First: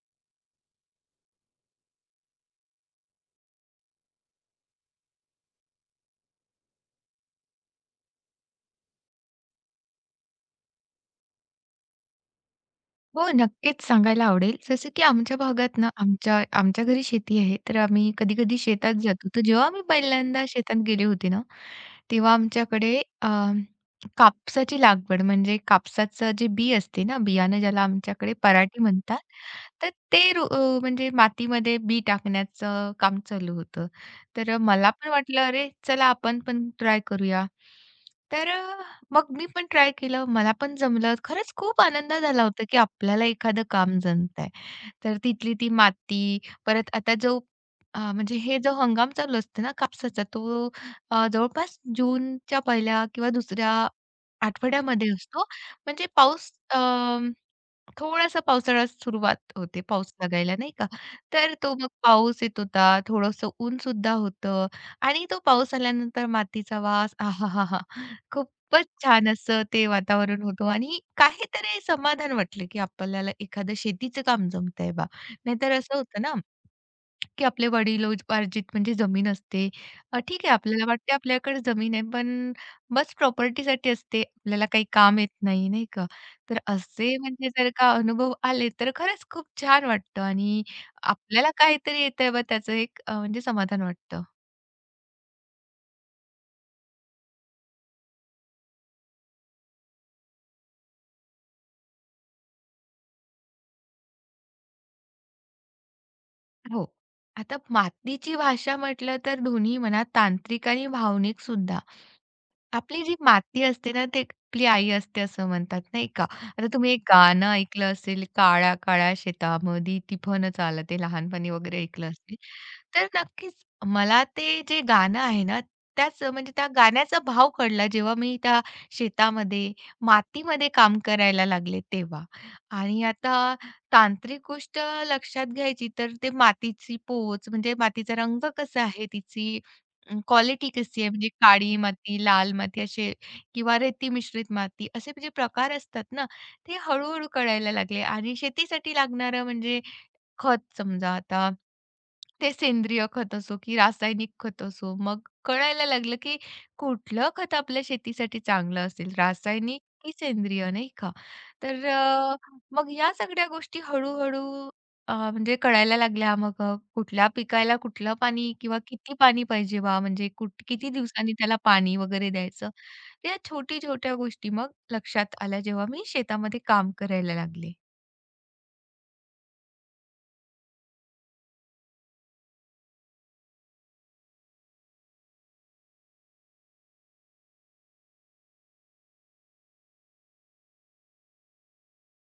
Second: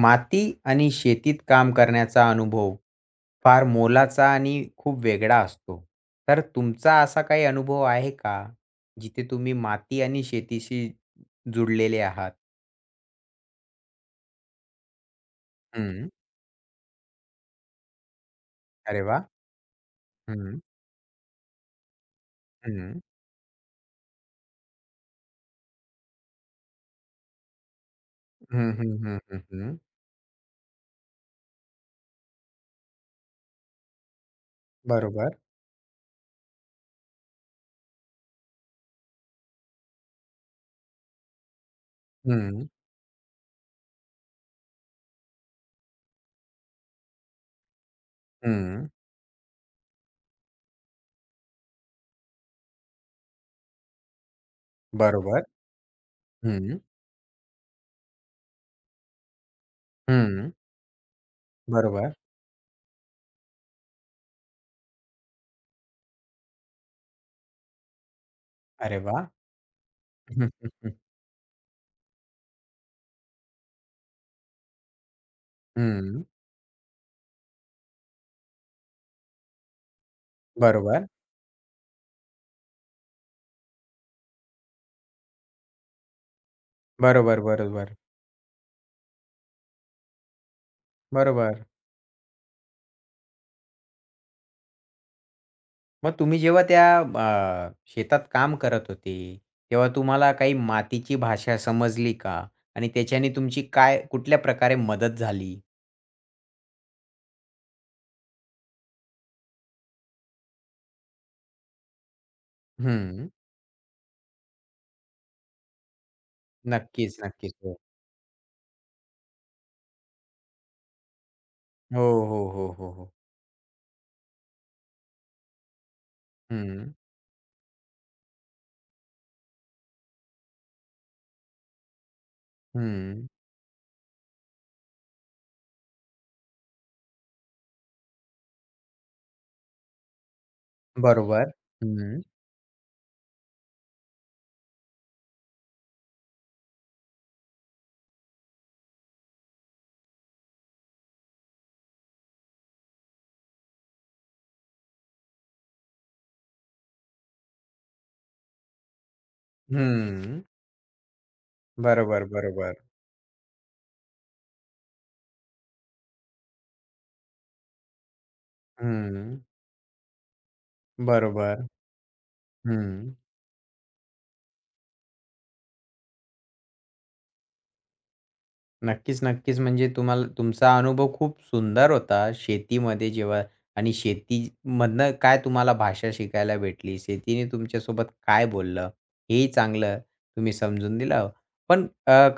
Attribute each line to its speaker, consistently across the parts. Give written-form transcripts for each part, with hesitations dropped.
Speaker 1: माती आणि शेतीत काम करण्याचा अनुभव फार मोलाचा आणि खूप वेगळा असतो. तर तुमचा असा काही अनुभव आहे का? जिथे तुम्ही माती आणि शेतीशी जुडलेले आहात?
Speaker 2: हो, नक्कीच सांगायला आवडेल. जसं की आमच्या भागात ना,
Speaker 1: हं.
Speaker 2: आमच्या आमच्या घरी शेती आहे. तर आम्ही कधी-कधी शेतात
Speaker 1: अरे वाह!
Speaker 2: जातो. तर जेव्हा मी पहिल्यांदा
Speaker 1: हं,
Speaker 2: शेतात गेले होते ना, तेव्हा आमच्याकडे
Speaker 1: हं.
Speaker 2: कापसाची लागवड म्हणजे कापसाचं जे बी असते ना, बियाणं ज्याला आमच्याकडे
Speaker 1: हं,
Speaker 2: पराटी
Speaker 1: हं,
Speaker 2: म्हणतात,
Speaker 1: हं, हं, हं.
Speaker 2: तर ते म्हणजे मातीमध्ये बी टाकण्याचं काम चालू होतं. तर मला पण
Speaker 1: बरोबर.
Speaker 2: वाटलं, "अरे, चला आपण पण ट्राय करूया." तर अ, मग मी पण ट्राय केलं. मला पण जमलं. खरंच खूप आनंद झाला होता,
Speaker 1: हं,
Speaker 2: की आपल्याला एखादं काम जमतंय. तर तिथली ती माती, परत आता जो म्हणजे हे जो
Speaker 1: हं.
Speaker 2: हंगाम चालू असतो ना कापसाचा, तो जवळपास जूनच्या पहिल्या किंवा दुसऱ्या आठवड्यामध्ये असतो.
Speaker 1: बरोबर.
Speaker 2: म्हणजे
Speaker 1: हं,
Speaker 2: थोडासा पावसाळा सुरुवात होते, पाऊस
Speaker 1: हं.
Speaker 2: लागायला नाही का. तर तो मग
Speaker 1: बरोबर.
Speaker 2: पाऊस येत होता, थोडंसं ऊन सुद्धा होतं आणि तो पाऊस आल्यानंतर मातीचा वास आहाहाहा! खूप खूपच
Speaker 1: अरे वाह!
Speaker 2: छान असं ते वातावरण
Speaker 1: हं, हं,
Speaker 2: होतं
Speaker 1: हं.
Speaker 2: आणि काहीतरी समाधान वाटलं, की आपल्याला एखादं शेतीचं काम जमतंय बा. नाहीतर असं
Speaker 1: हं.
Speaker 2: होतं ना, की आपले वडिलोपार्जित म्हणजे जमीन असते. ठीक आहे आपल्याला
Speaker 1: बरोबर.
Speaker 2: वाटते आपल्याकडे जमीन आहे, पण बस प्रॉपर्टीसाठी असते. आपल्याला काही काम येत नाही, नाही का? तर असे
Speaker 1: बरोबर,
Speaker 2: म्हणजे जर का
Speaker 1: बरोबर.
Speaker 2: अनुभव आले, तर खरंच खूप छान वाटतं आणि आपल्याला
Speaker 1: बरोबर.
Speaker 2: काहीतरी येतंय बा त्याचं एक म्हणजे समाधान वाटतं.
Speaker 1: मग तुम्ही जेव्हा त्या शेतात काम करत होते, तेव्हा तुम्हाला काही मातीची भाषा समजली का? आणि त्याच्याने तुमची काय कुठल्या प्रकारे मदत झाली?
Speaker 2: हो. आता मातीची भाषा म्हटलं तर दोन्ही म्हणा तांत्रिक आणि भावनिक सुद्धा. आपली जी
Speaker 1: हं.
Speaker 2: माती असते ना, ती आपली आई असते असं म्हणतात नाही का. आता तुम्ही एक
Speaker 1: नक्कीच,
Speaker 2: गाणं
Speaker 1: नक्कीच. हो.
Speaker 2: ऐकलं असेल, "काळ्या काळ्या शेतामधी टिफन चालते" ते लहानपणी वगैरे
Speaker 1: हो,
Speaker 2: ऐकलं असेल.
Speaker 1: हो, हो, हो,
Speaker 2: तर
Speaker 1: हो.
Speaker 2: नक्कीच मला ते जे गाणं आहे ना, त्याच म्हणजे त्या
Speaker 1: हं,
Speaker 2: गाण्याचा भाव कळला जेव्हा मी त्या शेतामध्ये, मातीमध्ये काम करायला लागले तेव्हा. आणि
Speaker 1: हं.
Speaker 2: आता तांत्रिक गोष्ट लक्षात घ्यायची तर ते मातीची पोच म्हणजे मातीचा रंग कसा आहे, तिची क्वालिटी कशी आहे म्हणजे
Speaker 1: बरोबर.
Speaker 2: काळी
Speaker 1: हं,
Speaker 2: माती, लाल माती असे किंवा रेती मिश्रित माती असे म्हणजे प्रकार असतात ना, ते हळू-हळू कळायला लागले आणि शेतीसाठी लागणारं म्हणजे खत समजा आता ते सेंद्रिय खत असो की रासायनिक खत असो, मग कळायला लागलं की कुठलं खत आपल्या शेतीसाठी चांगलं असेल, रासायनिक की
Speaker 1: हं.
Speaker 2: सेंद्रिय, नाही का? तर
Speaker 1: बरोबर,
Speaker 2: अ,
Speaker 1: बरोबर.
Speaker 2: मग या सगळ्या गोष्टी हळू-हळू म्हणजे कळायला लागल्या. मग कुठल्या पिकाला कुठलं पाणी किंवा किती
Speaker 1: हं.
Speaker 2: पाणी पाहिजे बा, म्हणजे किती दिवसांनी त्याला
Speaker 1: बरोबर.
Speaker 2: पाणी वगैरे द्यायचं.
Speaker 1: हं.
Speaker 2: या छोट्या-छोट्या गोष्टी मग लक्षात आल्या, जेव्हा मी शेतामध्ये काम करायला लागले.
Speaker 1: नक्कीच, नक्कीच. म्हणजे तुम्हाला तुमचा अनुभव खूप सुंदर होता शेतीमध्ये जेव्हा आणि शेतीमधनं काय तुम्हाला भाषा शिकायला भेटली, शेतीने तुमच्यासोबत काय बोललं, हेही चांगलं तुम्ही समजून दिलं. पण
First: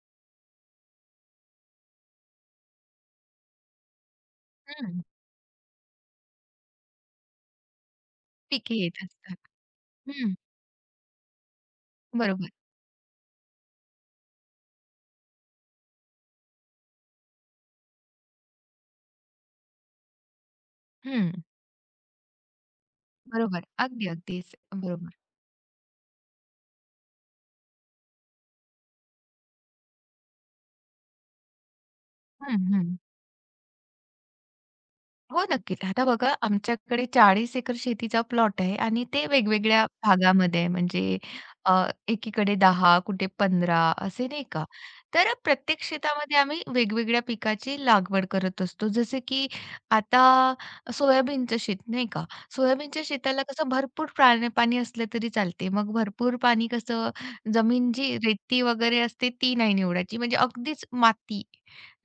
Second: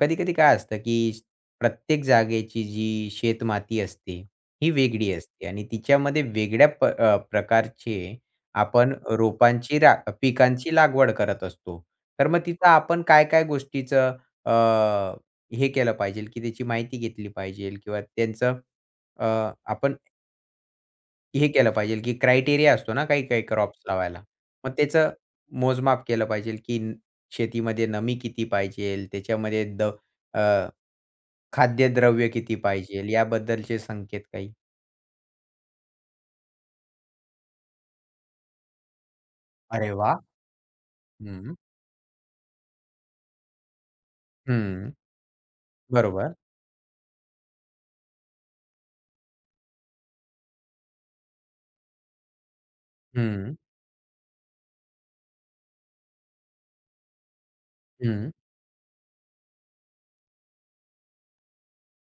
Speaker 1: कधी-कधी काय असतं, की प्रत्येक जागेची जी शेतमाती असते, ही
Speaker 2: हं,
Speaker 1: वेगळी असते आणि तिच्यामध्ये वेगळ्या प्रकारचे
Speaker 2: पिके
Speaker 1: आपण
Speaker 2: येत असतात.
Speaker 1: रोपांची रा पिकांची लागवड करत असतो. तर मग
Speaker 2: बरोबर.
Speaker 1: तिथं आपण काय-काय गोष्टीचं अ, हे केलं पाहिजे, की त्याची माहिती घेतली पाहिजे किंवा त्यांचं अ, आपण
Speaker 2: हं.
Speaker 1: हे केलं पाहिजे, की क्रायटेरिया असतो ना काही-काही
Speaker 2: बरोबर.
Speaker 1: क्रॉप्स लावायला.
Speaker 2: अगदीच.
Speaker 1: मग त्याचं
Speaker 2: बरोबर.
Speaker 1: मोजमाप केलं पाहिजे, की शेतीमध्ये नमी किती पाहिजे, त्याच्यामध्ये अ, खाद्यद्रव्य किती
Speaker 2: हं, हं.
Speaker 1: पाहिजे याबद्दलचे संकेत काही.
Speaker 2: हो, नक्कीच. आता बघा आमच्याकडे 40 एकर शेतीचा प्लॉट आहे आणि ते वेगवेगळ्या
Speaker 1: अरे वाह!
Speaker 2: भागामध्ये आहे. म्हणजे
Speaker 1: हं,
Speaker 2: अ, एकीकडे 10, कुठे 15 असे नाही का.
Speaker 1: हं.
Speaker 2: तर प्रत्येक
Speaker 1: बरोबर.
Speaker 2: शेतामध्ये आम्ही वेगवेगळ्या पिकाची लागवड करत असतो. जसे की आता सोयाबीनचं शेत नाही का. सोयाबीनच्या शेताला
Speaker 1: हं,
Speaker 2: कसं भरपूर पाणी असलं तरी चालते. मग भरपूर पाणी कसं जमीन जी
Speaker 1: हं.
Speaker 2: रेती वगैरे असते ती नाही निवडायची. म्हणजे अगदीच माती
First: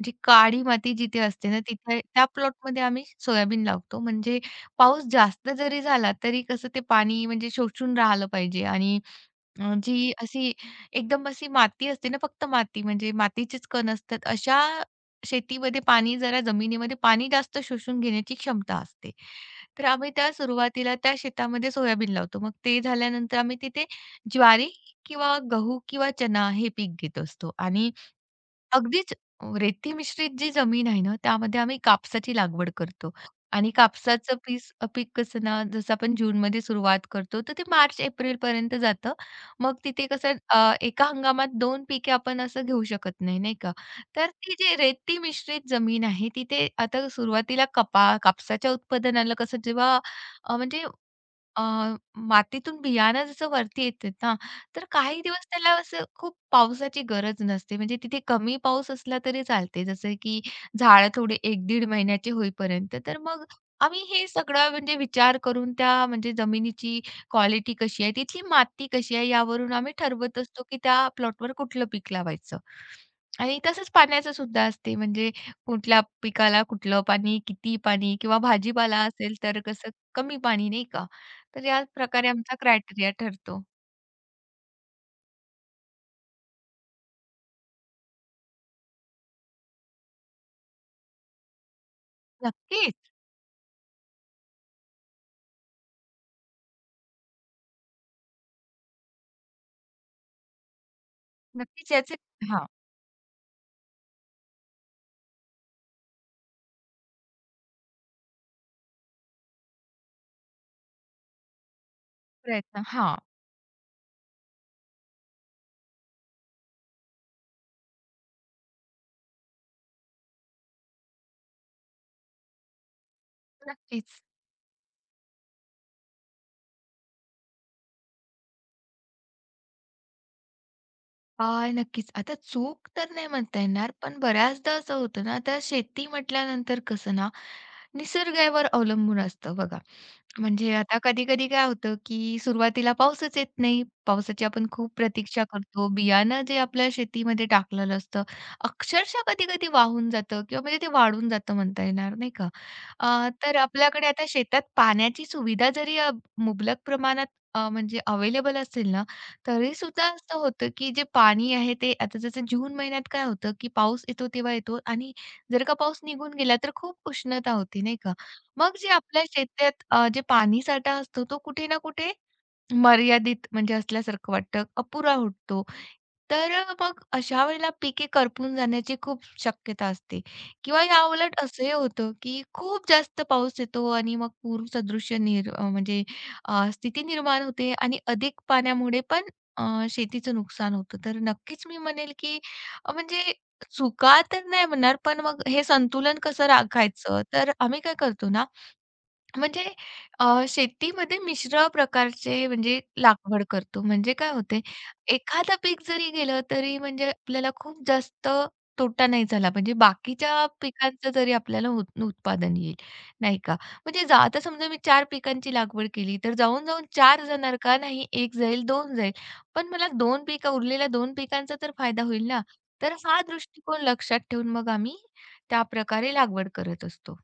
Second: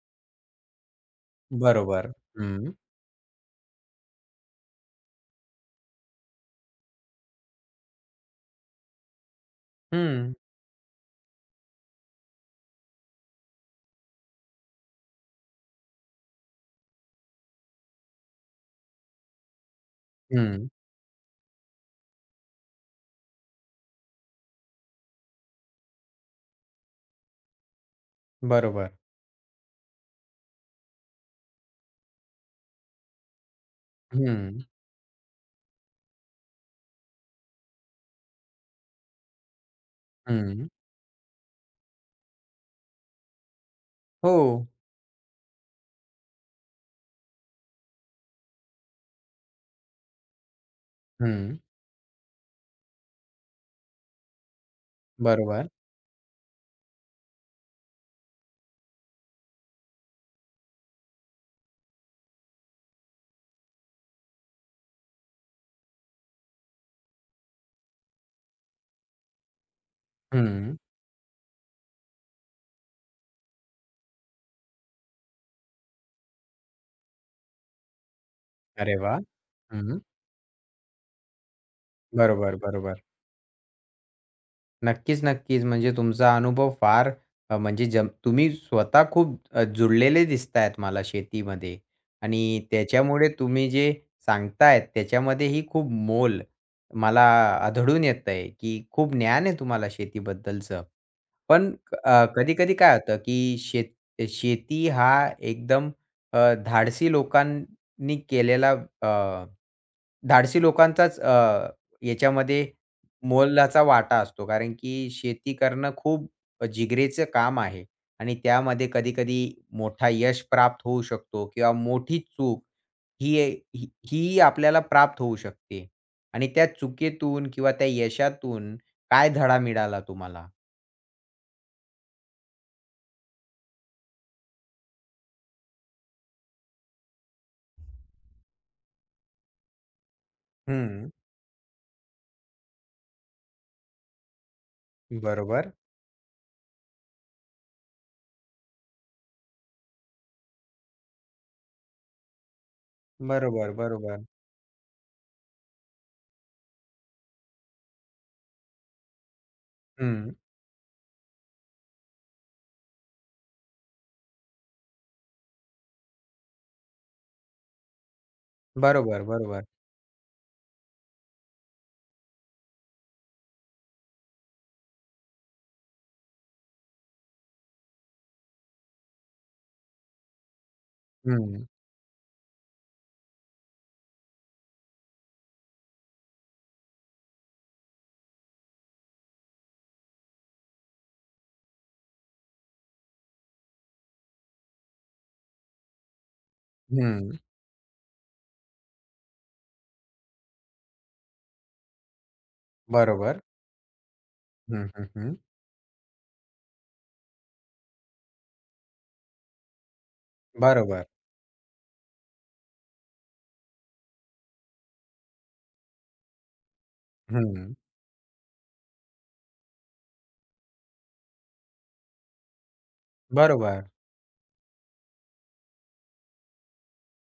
Speaker 2: जी काळी माती जिथे असते ना, तिथे
Speaker 1: बरोबर.
Speaker 2: त्या
Speaker 1: हं,
Speaker 2: प्लॉटमध्ये आम्ही सोयाबीन लावतो. म्हणजे पाऊस जास्त जरी झाला, तरी कसं ते पाणी म्हणजे शोषून राहिलं पाहिजे आणि अ, जी
Speaker 1: हं,
Speaker 2: अशी एकदम अशी माती असते ना, फक्त माती म्हणजे मातीचेच कण असतात, अशा शेतीमध्ये पाणी जरा जमिनीमध्ये पाणी जास्त शोषून घेण्याची क्षमता असते. तर आम्ही त्या
Speaker 1: हं.
Speaker 2: सुरुवातीला त्या शेतामध्ये सोयाबीन लावतो. मग ते झाल्यानंतर आम्ही तिथे ज्वारी किंवा गहू किंवा चना हे पीक घेत असतो आणि
Speaker 1: बरोबर.
Speaker 2: अगदीच रेती मिश्रित जी जमीन आहे ना, त्यामध्ये आम्ही कापसाची लागवड करतो आणि कापसाचं
Speaker 1: हं,
Speaker 2: पीक कसं ना, जसं आपण जूनमध्ये सुरुवात करतो, तर ते मार्च एप्रिलपर्यंत जातं. मग तिथे कसं
Speaker 1: हं.
Speaker 2: एका हंगामात 2 पिके आपण असं घेऊ शकत नाही, नाही का? तर
Speaker 1: हो.
Speaker 2: ती जी रेती मिश्रित जमीन आहे, तिथे आता सुरुवातीला कापसाच्या उत्पादनाला कसं जेव्हा अ, म्हणजे
Speaker 1: हं.
Speaker 2: मातीतून बियाणं जसं वरती येतात ना, तर काही दिवस
Speaker 1: बरोबर.
Speaker 2: त्याला असं खूप पावसाची गरज नसते. म्हणजे तिथे कमी पाऊस असला तरी चालते. जसं की झाडं थोडे 1-1.5 महिन्याचे होईपर्यंत. तर मग आम्ही हे सगळं म्हणजे विचार करून त्या म्हणजे जमिनीची क्वालिटी कशी आहे, तिथली माती कशी आहे, यावरून आम्ही ठरवत असतो
Speaker 1: हं.
Speaker 2: की त्या प्लॉटवर कुठलं पीक लावायचं. आणि तसंच पाण्याचं सुद्धा असते. म्हणजे कुठल्या पिकाला कुठलं पाणी, किती पाणी किंवा
Speaker 1: अरे
Speaker 2: भाजीपाला
Speaker 1: वाह!
Speaker 2: असेल तर कसं
Speaker 1: हं.
Speaker 2: कमी पाणी नाही का? तर या प्रकारे
Speaker 1: बरोबर,
Speaker 2: आमचा
Speaker 1: बरोबर.
Speaker 2: क्रायटेरिया ठरतो.
Speaker 1: नक्कीच, नक्कीच. म्हणजे तुमचा अनुभव फार म्हणजे तुम्ही स्वतः खूप जुळलेले दिसतायत मला शेतीमध्ये आणि
Speaker 2: नक्कीच.
Speaker 1: त्याच्यामुळे तुम्ही जे सांगतायत त्याच्यामध्येही खूप मोल मला आढळून येतंय, की खूप ज्ञान आहे तुम्हाला शेतीबद्दलचं. पण
Speaker 2: नक्कीच याचे हां,
Speaker 1: कधी-कधी काय होतं, की शेती हा एकदम अ, धाडसी लोकांनी केलेला अ, धाडसी लोकांचाच याच्यामध्ये
Speaker 2: प्रयत्न हां,
Speaker 1: मोलाचा वाटा असतो. कारण की शेती करणं खूप जिगरीचं काम आहे आणि त्यामध्ये कधी-कधी मोठा यश प्राप्त होऊ शकतो किंवा मोठी चूक ही ही
Speaker 2: नक्कीच.
Speaker 1: ही आपल्याला प्राप्त होऊ शकते. आणि त्या चुकीतून किंवा त्या यशातून काय धडा मिळाला तुम्हाला?
Speaker 2: आह, नक्कीच. आता चूक तर नाही म्हणता येणार, पण बऱ्याचदा असं होतं ना, आता शेती म्हटल्यानंतर कसं ना, निसर्गावर अवलंबून असतं बघा. म्हणजे आता
Speaker 1: हं.
Speaker 2: कधी-कधी काय होतं, की सुरुवातीला पाऊसच येत नाही. पावसाची आपण खूप प्रतीक्षा
Speaker 1: बरोबर.
Speaker 2: करतो. बियाणं जे आपल्या शेतीमध्ये टाकलेलं असतं, अक्षरशः कधी-कधी वाहून जातं किंवा म्हणजे ते वाळून जातं म्हणता येणार, नाही का? तर
Speaker 1: बरोबर,
Speaker 2: आपल्याकडे
Speaker 1: बरोबर.
Speaker 2: आता शेतात पाण्याची सुविधा जरी मुबलक प्रमाणात म्हणजे अवेलेबल असेल ना, तरीसुद्धा
Speaker 1: हं.
Speaker 2: असं होतं, की जे पाणी आहे ते आता जसं जून महिन्यात काय होतं, की पाऊस येतो तेव्हा येतो आणि जर का पाऊस निघून गेला तर खूप उष्णता होती, नाही का? मग जे
Speaker 1: बरोबर,
Speaker 2: आपल्या
Speaker 1: बरोबर.
Speaker 2: शेतात जे पाणीसाठा असतो तो कुठे ना कुठे मर्यादित म्हणजे असल्यासारखं वाटतं, अपुरा वाटतो. मग अशा वेळेला पिके करपून जाण्याची खूप शक्यता असते किंवा याउलट
Speaker 1: हं,
Speaker 2: असंही होतं, की खूप जास्त पाऊस येतो आणि मग पूरसदृश म्हणजे स्थिती निर्माण होते आणि अधिक पाण्यामुळे पण शेतीचं नुकसान होतं. तर नक्कीच मी म्हणेल, की म्हणजे चुका तर नाही म्हणणार, पण मग हे संतुलन कसं राखायचं?
Speaker 1: हं.
Speaker 2: तर आम्ही काय करतो ना, म्हणजे शेतीमध्ये मिश्र प्रकारचे म्हणजे
Speaker 1: बरोबर.
Speaker 2: लागवड करतो. म्हणजे काय होते,
Speaker 1: हं, हं, हं.
Speaker 2: एखादं पीक जरी गेलं तरी म्हणजे आपल्याला खूप जास्त तोटा नाही झाला. म्हणजे बाकीच्या
Speaker 1: बरोबर.
Speaker 2: पिकांचं जरी आपल्याला उत्पादन येईल, नाही का? म्हणजे जा आता समजा मी 4 पिकांची लागवड केली, तर जाऊन-जाऊन चार जाणार
Speaker 1: हं.
Speaker 2: का? नाही, एक जाईल, दोन जाईल. पण मला 2 पिकं उरलेल्या 2 पिकांचा तर फायदा होईल ना. तर हा दृष्टिकोन
Speaker 1: बरोबर.
Speaker 2: लक्षात ठेवून मग आम्ही त्याप्रकारे लागवड करत असतो.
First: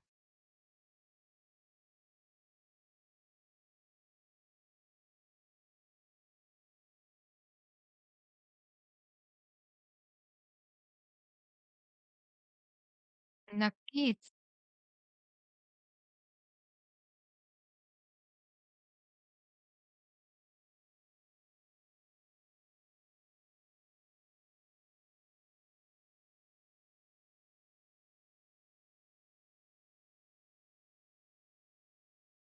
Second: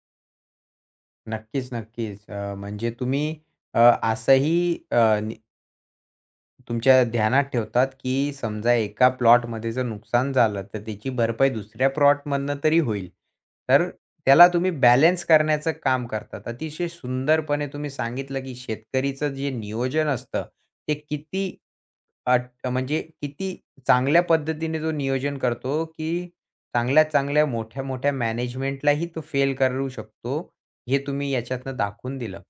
Speaker 1: नक्कीच, नक्कीच. म्हणजे तुम्ही असंही तुमच्या ध्यानात ठेवतात, की समजा एका प्लॉटमध्ये जर नुकसान झालं, तर त्याची भरपाई दुसऱ्या प्लॉटमधनं तरी होईल. तर
Speaker 2: नक्कीच.
Speaker 1: त्याला तुम्ही बॅलन्स करण्याचं काम करतात. अतिशय सुंदरपणे तुम्ही सांगितलं, की शेतकरीचं जे नियोजन असतं, ते किती अट म्हणजे किती चांगल्या पद्धतीने तो नियोजन करतो, की चांगल्या-चांगल्या, मोठ्या-मोठ्या मॅनेजमेंटलाही तो फेल करू शकतो, हे तुम्ही याच्यातनं दाखवून दिलं.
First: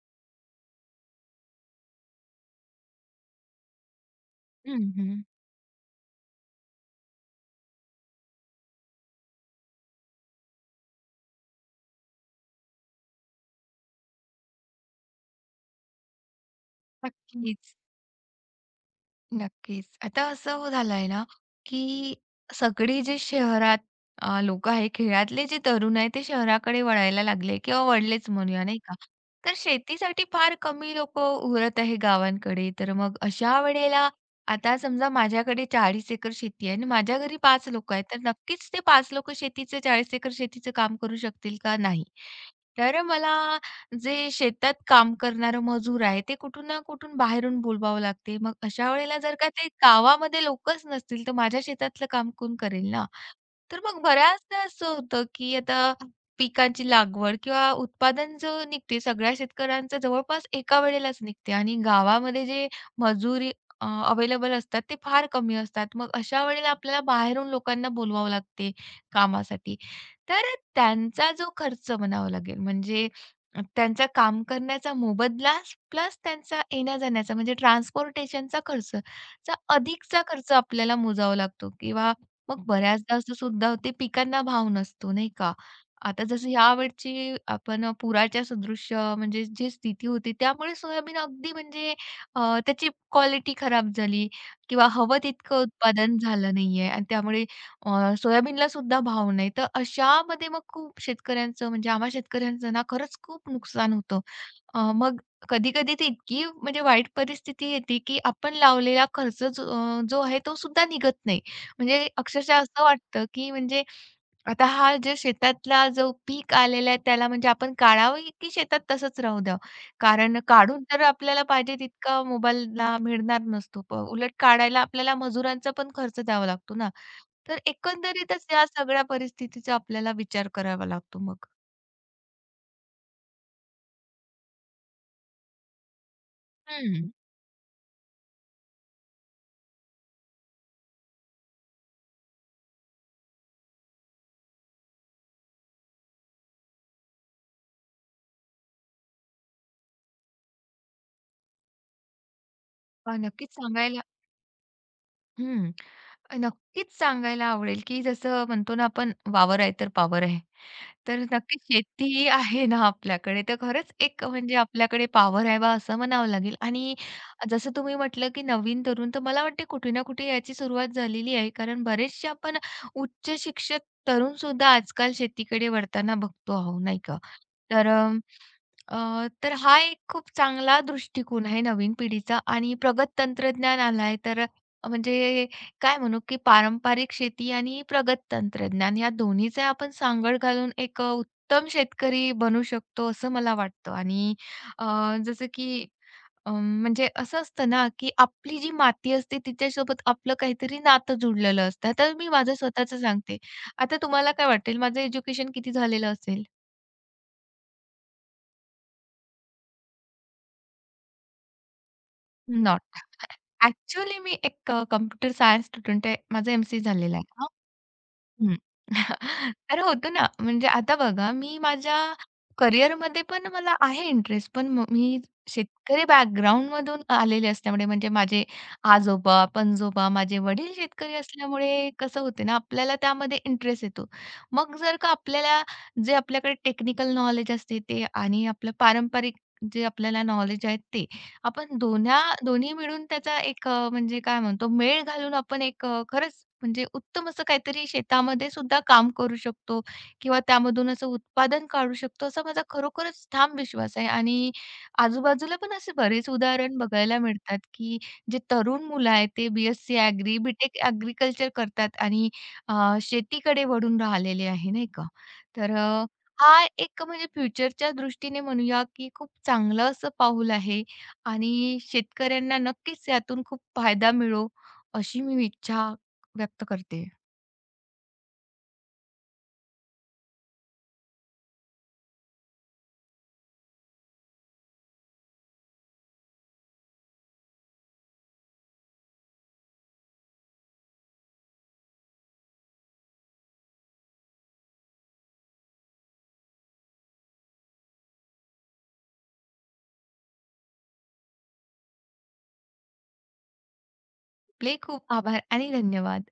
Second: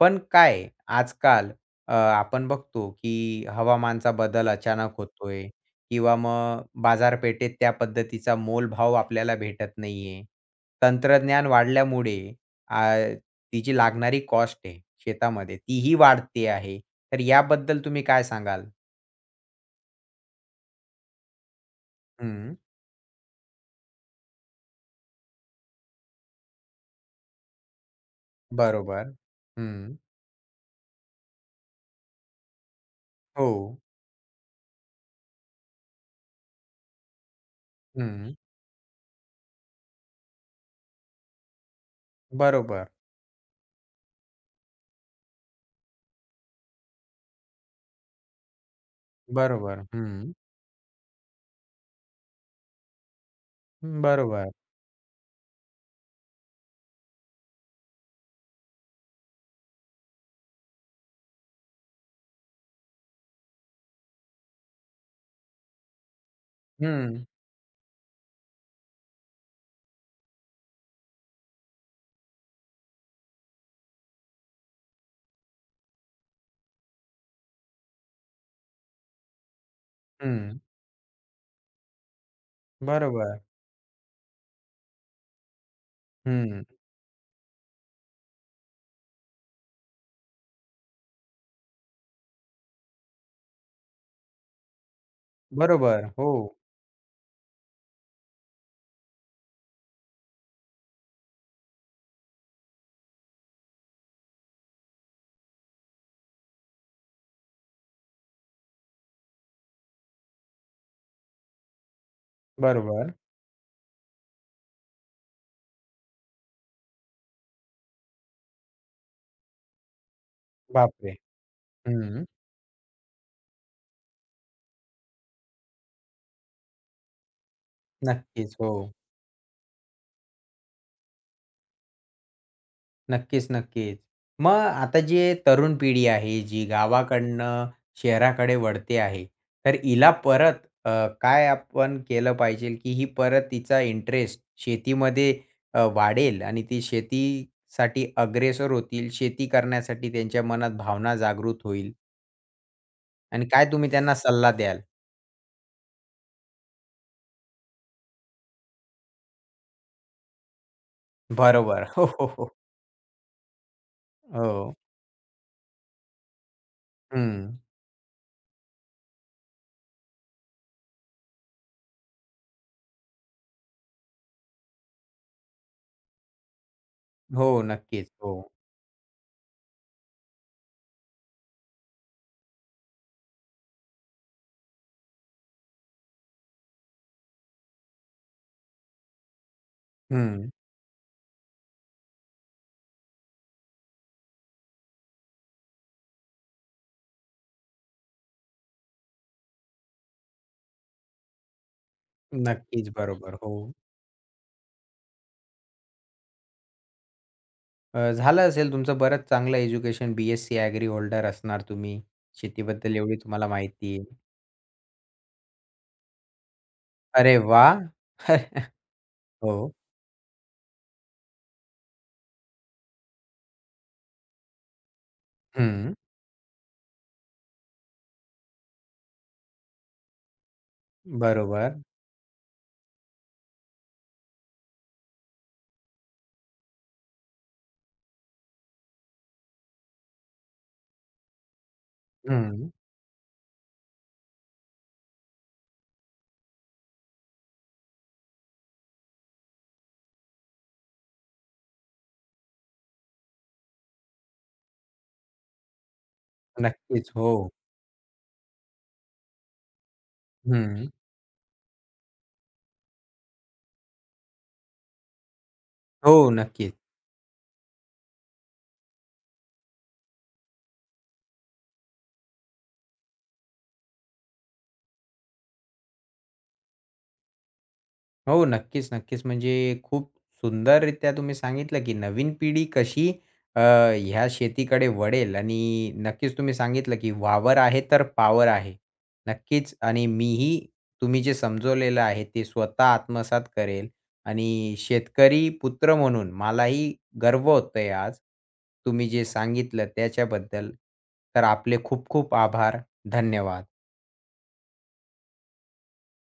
Speaker 1: पण काय आजकाल आपण बघतो की हवामानचा बदल
Speaker 2: हं,
Speaker 1: अचानक
Speaker 2: हं.
Speaker 1: होतोय किंवा मग बाजारपेठेत त्या पद्धतीचा मोलभाव आपल्याला भेटत नाहीये. तंत्रज्ञान वाढल्यामुळे ती जी लागणारी कॉस्ट आहे शेतामध्ये तीही वाढते आहे. तर
Speaker 2: नक्कीच,
Speaker 1: याबद्दल तुम्ही काय सांगाल?
Speaker 2: नक्कीच. आता असं हो झालंय ना, की
Speaker 1: हं,
Speaker 2: सगळे जे शहरात लोकं आहे, खेळातले जे तरुण आहे, ते शहराकडे वळायला लागले किंवा वळलेच म्हणूया, नाही का?
Speaker 1: बरोबर.
Speaker 2: तर
Speaker 1: हं,
Speaker 2: शेतीसाठी फार कमी लोकं उरत आहे गावांकडे. तर मग
Speaker 1: हो.
Speaker 2: अशा वेळेला आता समजा माझ्याकडे 40 एकर शेती आहे आणि माझ्या घरी 5 लोकं आहेत. तर
Speaker 1: हं,
Speaker 2: नक्कीच ते 5 लोकं शेतीचं 40 एकर शेतीचं काम करू शकतील का? नाही.
Speaker 1: बरोबर,
Speaker 2: तर मला जे शेतात काम करणारं मजूर आहे, ते कुठून ना कुठून बाहेरून बोलवावं लागते. मग अशा वेळेला जर का ते
Speaker 1: बरोबर. हं,
Speaker 2: गावामध्ये लोकच नसतील, तर माझ्या शेतातलं काम कोण करेल ना? तर मग
Speaker 1: बरोबर.
Speaker 2: बऱ्याचदा असं होतं, की आता पिकांची लागवड किंवा उत्पादन जो निघते, सगळ्या शेतकऱ्यांचं जवळपास एका वेळेलाच निघते आणि गावामध्ये जे मजुरी अवेलेबल असतात, ते फार कमी असतात. मग अशा वेळेला आपल्याला
Speaker 1: हं,
Speaker 2: बाहेरून लोकांना बोलवावं लागते कामासाठी. तर त्यांचा जो खर्च म्हणावा लागेल, म्हणजे त्यांचा काम करण्याचा मोबदला प्लस त्यांचा येण्या-जाण्याचा म्हणजे ट्रान्सपोर्टेशनचा खर्च, चा अधिकचा खर्च
Speaker 1: हं,
Speaker 2: आपल्याला मोजावा लागतो किंवा मग बऱ्याचदा असं
Speaker 1: बरोबर.
Speaker 2: सुद्धा होते पिकांना भाव नसतो, नाही का? आता जसं
Speaker 1: हं,
Speaker 2: यावेळची आपण पुराच्या सदृश म्हणजे जी स्थिती होती त्यामुळे सोयाबीन अगदी म्हणजे अ, त्याची क्वालिटी खराब झाली किंवा हवं तितकं
Speaker 1: बरोबर.
Speaker 2: उत्पादन
Speaker 1: हो,
Speaker 2: झालं नाहीये आणि त्यामुळे सोयाबीनला सुद्धा भाव नाही. तर अशामध्ये मग खूप शेतकऱ्यांचं म्हणजे आम्हा शेतकऱ्यांचं ना खरंच खूप नुकसान होतं. मग कधी-कधी ती इतकी म्हणजे वाईट परिस्थिती येते, की आपण लावलेला खर्च जो आहे तो सुद्धा निघत नाही. म्हणजे अक्षरशः असं
Speaker 1: बरोबर.
Speaker 2: वाटतं, की म्हणजे आता हा जे शेतातला जो पीक आलेला आहे त्याला म्हणजे आपण काढावं की शेतात तसंच राहू द्यावं? कारण काढून तर
Speaker 1: बापरे!
Speaker 2: आपल्याला पाहिजे तितका
Speaker 1: हं.
Speaker 2: मोबाईलला मिळणार नसतो. उलट काढायला आपल्याला मजुरांचा पण खर्च द्यावा लागतो ना. तर एकंदरीतच
Speaker 1: नक्कीच.
Speaker 2: या
Speaker 1: हो.
Speaker 2: सगळ्या परिस्थितीचा आपल्याला विचार करावा लागतो मग.
Speaker 1: नक्कीच, नक्कीच. मग आता जे तरुण पिढी आहे, जी
Speaker 2: हं.
Speaker 1: गावाकडनं शहराकडे वळते आहे, तर हिला परत काय आपण केलं पाहिजे, की ही परत तिचा इंटरेस्ट शेतीमध्ये वाढेल आणि ती शेतीसाठी अग्रेसर होतील, शेती करण्यासाठी त्यांच्या मनात भावना जागृत होईल
Speaker 2: पहा
Speaker 1: आणि
Speaker 2: नक्कीच
Speaker 1: काय तुम्ही
Speaker 2: सांगायला
Speaker 1: त्यांना सल्ला द्याल?
Speaker 2: हं. नक्कीच सांगायला आवडेल, की जसं म्हणतो ना आपण वावर आहे तर पावर आहे. तर नक्कीच
Speaker 1: बरोबर. हो,
Speaker 2: शेती
Speaker 1: हो,
Speaker 2: ही
Speaker 1: हो.
Speaker 2: आहे ना आपल्याकडे, तर खरंच एक म्हणजे
Speaker 1: हो.
Speaker 2: आपल्याकडे पॉवर आहे बा असं म्हणावं लागेल. आणि
Speaker 1: हं.
Speaker 2: जसं तुम्ही म्हटलं, की नवीन तरुण, तर मला वाटते कुठे ना कुठे याची सुरुवात झालेली आहे. कारण बरेचसे आपण उच्च शिक्षित तरुण सुद्धा आजकाल शेतीकडे वळताना बघतो आहोत, नाही का?
Speaker 1: हो,
Speaker 2: तर
Speaker 1: नक्कीच.
Speaker 2: अ,
Speaker 1: हो.
Speaker 2: तर हा एक खूप चांगला दृष्टिकोन आहे नवीन पिढीचा आणि प्रगत तंत्रज्ञान आलाय तर म्हणजे काय म्हणू, की पारंपरिक शेती आणि प्रगत तंत्रज्ञान या दोन्हीचे आपण सांगड
Speaker 1: हं.
Speaker 2: घालून एक उत्तम शेतकरी बनू शकतो, असं मला वाटतं. आणि अ, जसं की म्हणजे असं असतं ना, की आपली जी माती असते तिच्यासोबत आपलं काहीतरी नातं जुडलेलं असतं. तर मी माझं
Speaker 1: नक्कीच.
Speaker 2: स्वतःचं
Speaker 1: बरोबर.
Speaker 2: सांगते.
Speaker 1: हो.
Speaker 2: आता तुम्हाला काय वाटेल माझं एज्युकेशन किती झालेलं असेल?
Speaker 1: झालं असेल तुमचं बरंच चांगलं एज्युकेशन, बी-एससी ॲग्री होल्डर असणार तुम्ही.
Speaker 2: नॉट.
Speaker 1: शेतीबद्दल एवढी तुम्हाला माहिती आहे.
Speaker 2: ॲक्चुअली मी एक सायन्स स्टुडंट आहे. माझं M झालेलं
Speaker 1: अरे
Speaker 2: आहे.
Speaker 1: वाह!
Speaker 2: हं.
Speaker 1: हो.
Speaker 2: तर होतो ना, म्हणजे आता बघा मी माझ्या करिअरमध्ये पण मला आहे इंटरेस्ट, पण मी
Speaker 1: हं.
Speaker 2: शेतकरी बॅकग्राऊंडमधून आलेले असल्यामुळे म्हणजे माझे आजोबा, पणजोबा, माझे वडील शेतकरी
Speaker 1: बरोबर.
Speaker 2: असल्यामुळे कसं होते ना, आपल्याला त्यामध्ये इंटरेस्ट येतो. मग जर का आपल्याला जे आपल्याकडे टेक्निकल नॉलेज असते ते आणि आपलं पारंपरिक जे आपल्याला नॉलेज आहे ते आपण
Speaker 1: हं.
Speaker 2: दोन्ही मिळून त्याचा एक म्हणजे काय म्हणतो मेळ घालून आपण एक खरंच म्हणजे उत्तम असं काहीतरी शेतामध्ये सुद्धा काम करू शकतो किंवा त्यामधून असं उत्पादन काढू शकतो असा माझा खरोखरच ठाम विश्वास आहे. आणि आजूबाजूला पण असे बरेच उदाहरण
Speaker 1: नक्कीच.
Speaker 2: बघायला
Speaker 1: हो.
Speaker 2: मिळतात, की जे तरुण मुलं आहेत ते BSC ॲग्री,
Speaker 1: हं.
Speaker 2: करतात आणि अ, शेतीकडे वळून राहिलेले आहे नाही का. तर अ,
Speaker 1: हो,
Speaker 2: हा
Speaker 1: नक्कीच.
Speaker 2: एक म्हणजे फ्युचरच्या दृष्टीने म्हणूया, की खूप चांगलं असं पाऊल आहे आणि शेतकऱ्यांना नक्कीच यातून खूप फायदा मिळो, अशी मी इच्छा व्यक्त करते.
Speaker 1: हो, नक्कीच, नक्कीच. म्हणजे खूप सुंदररित्या तुम्ही सांगितलं, की नवीन पिढी कशी अ, ह्या शेतीकडे वळेल आणि नक्कीच तुम्ही सांगितलं, की वावर आहे तर पावर आहे. नक्कीच आणि मीही तुम्ही जे समजवलेलं आहे ते स्वतः आत्मसात करेल आणि शेतकरी पुत्र म्हणून मलाही गर्व होतोय आज, तुम्ही जे सांगितलं त्याच्याबद्दल. तर आपले खूप खूप आभार. धन्यवाद.
Speaker 2: आपले खूप आभार आणि धन्यवाद.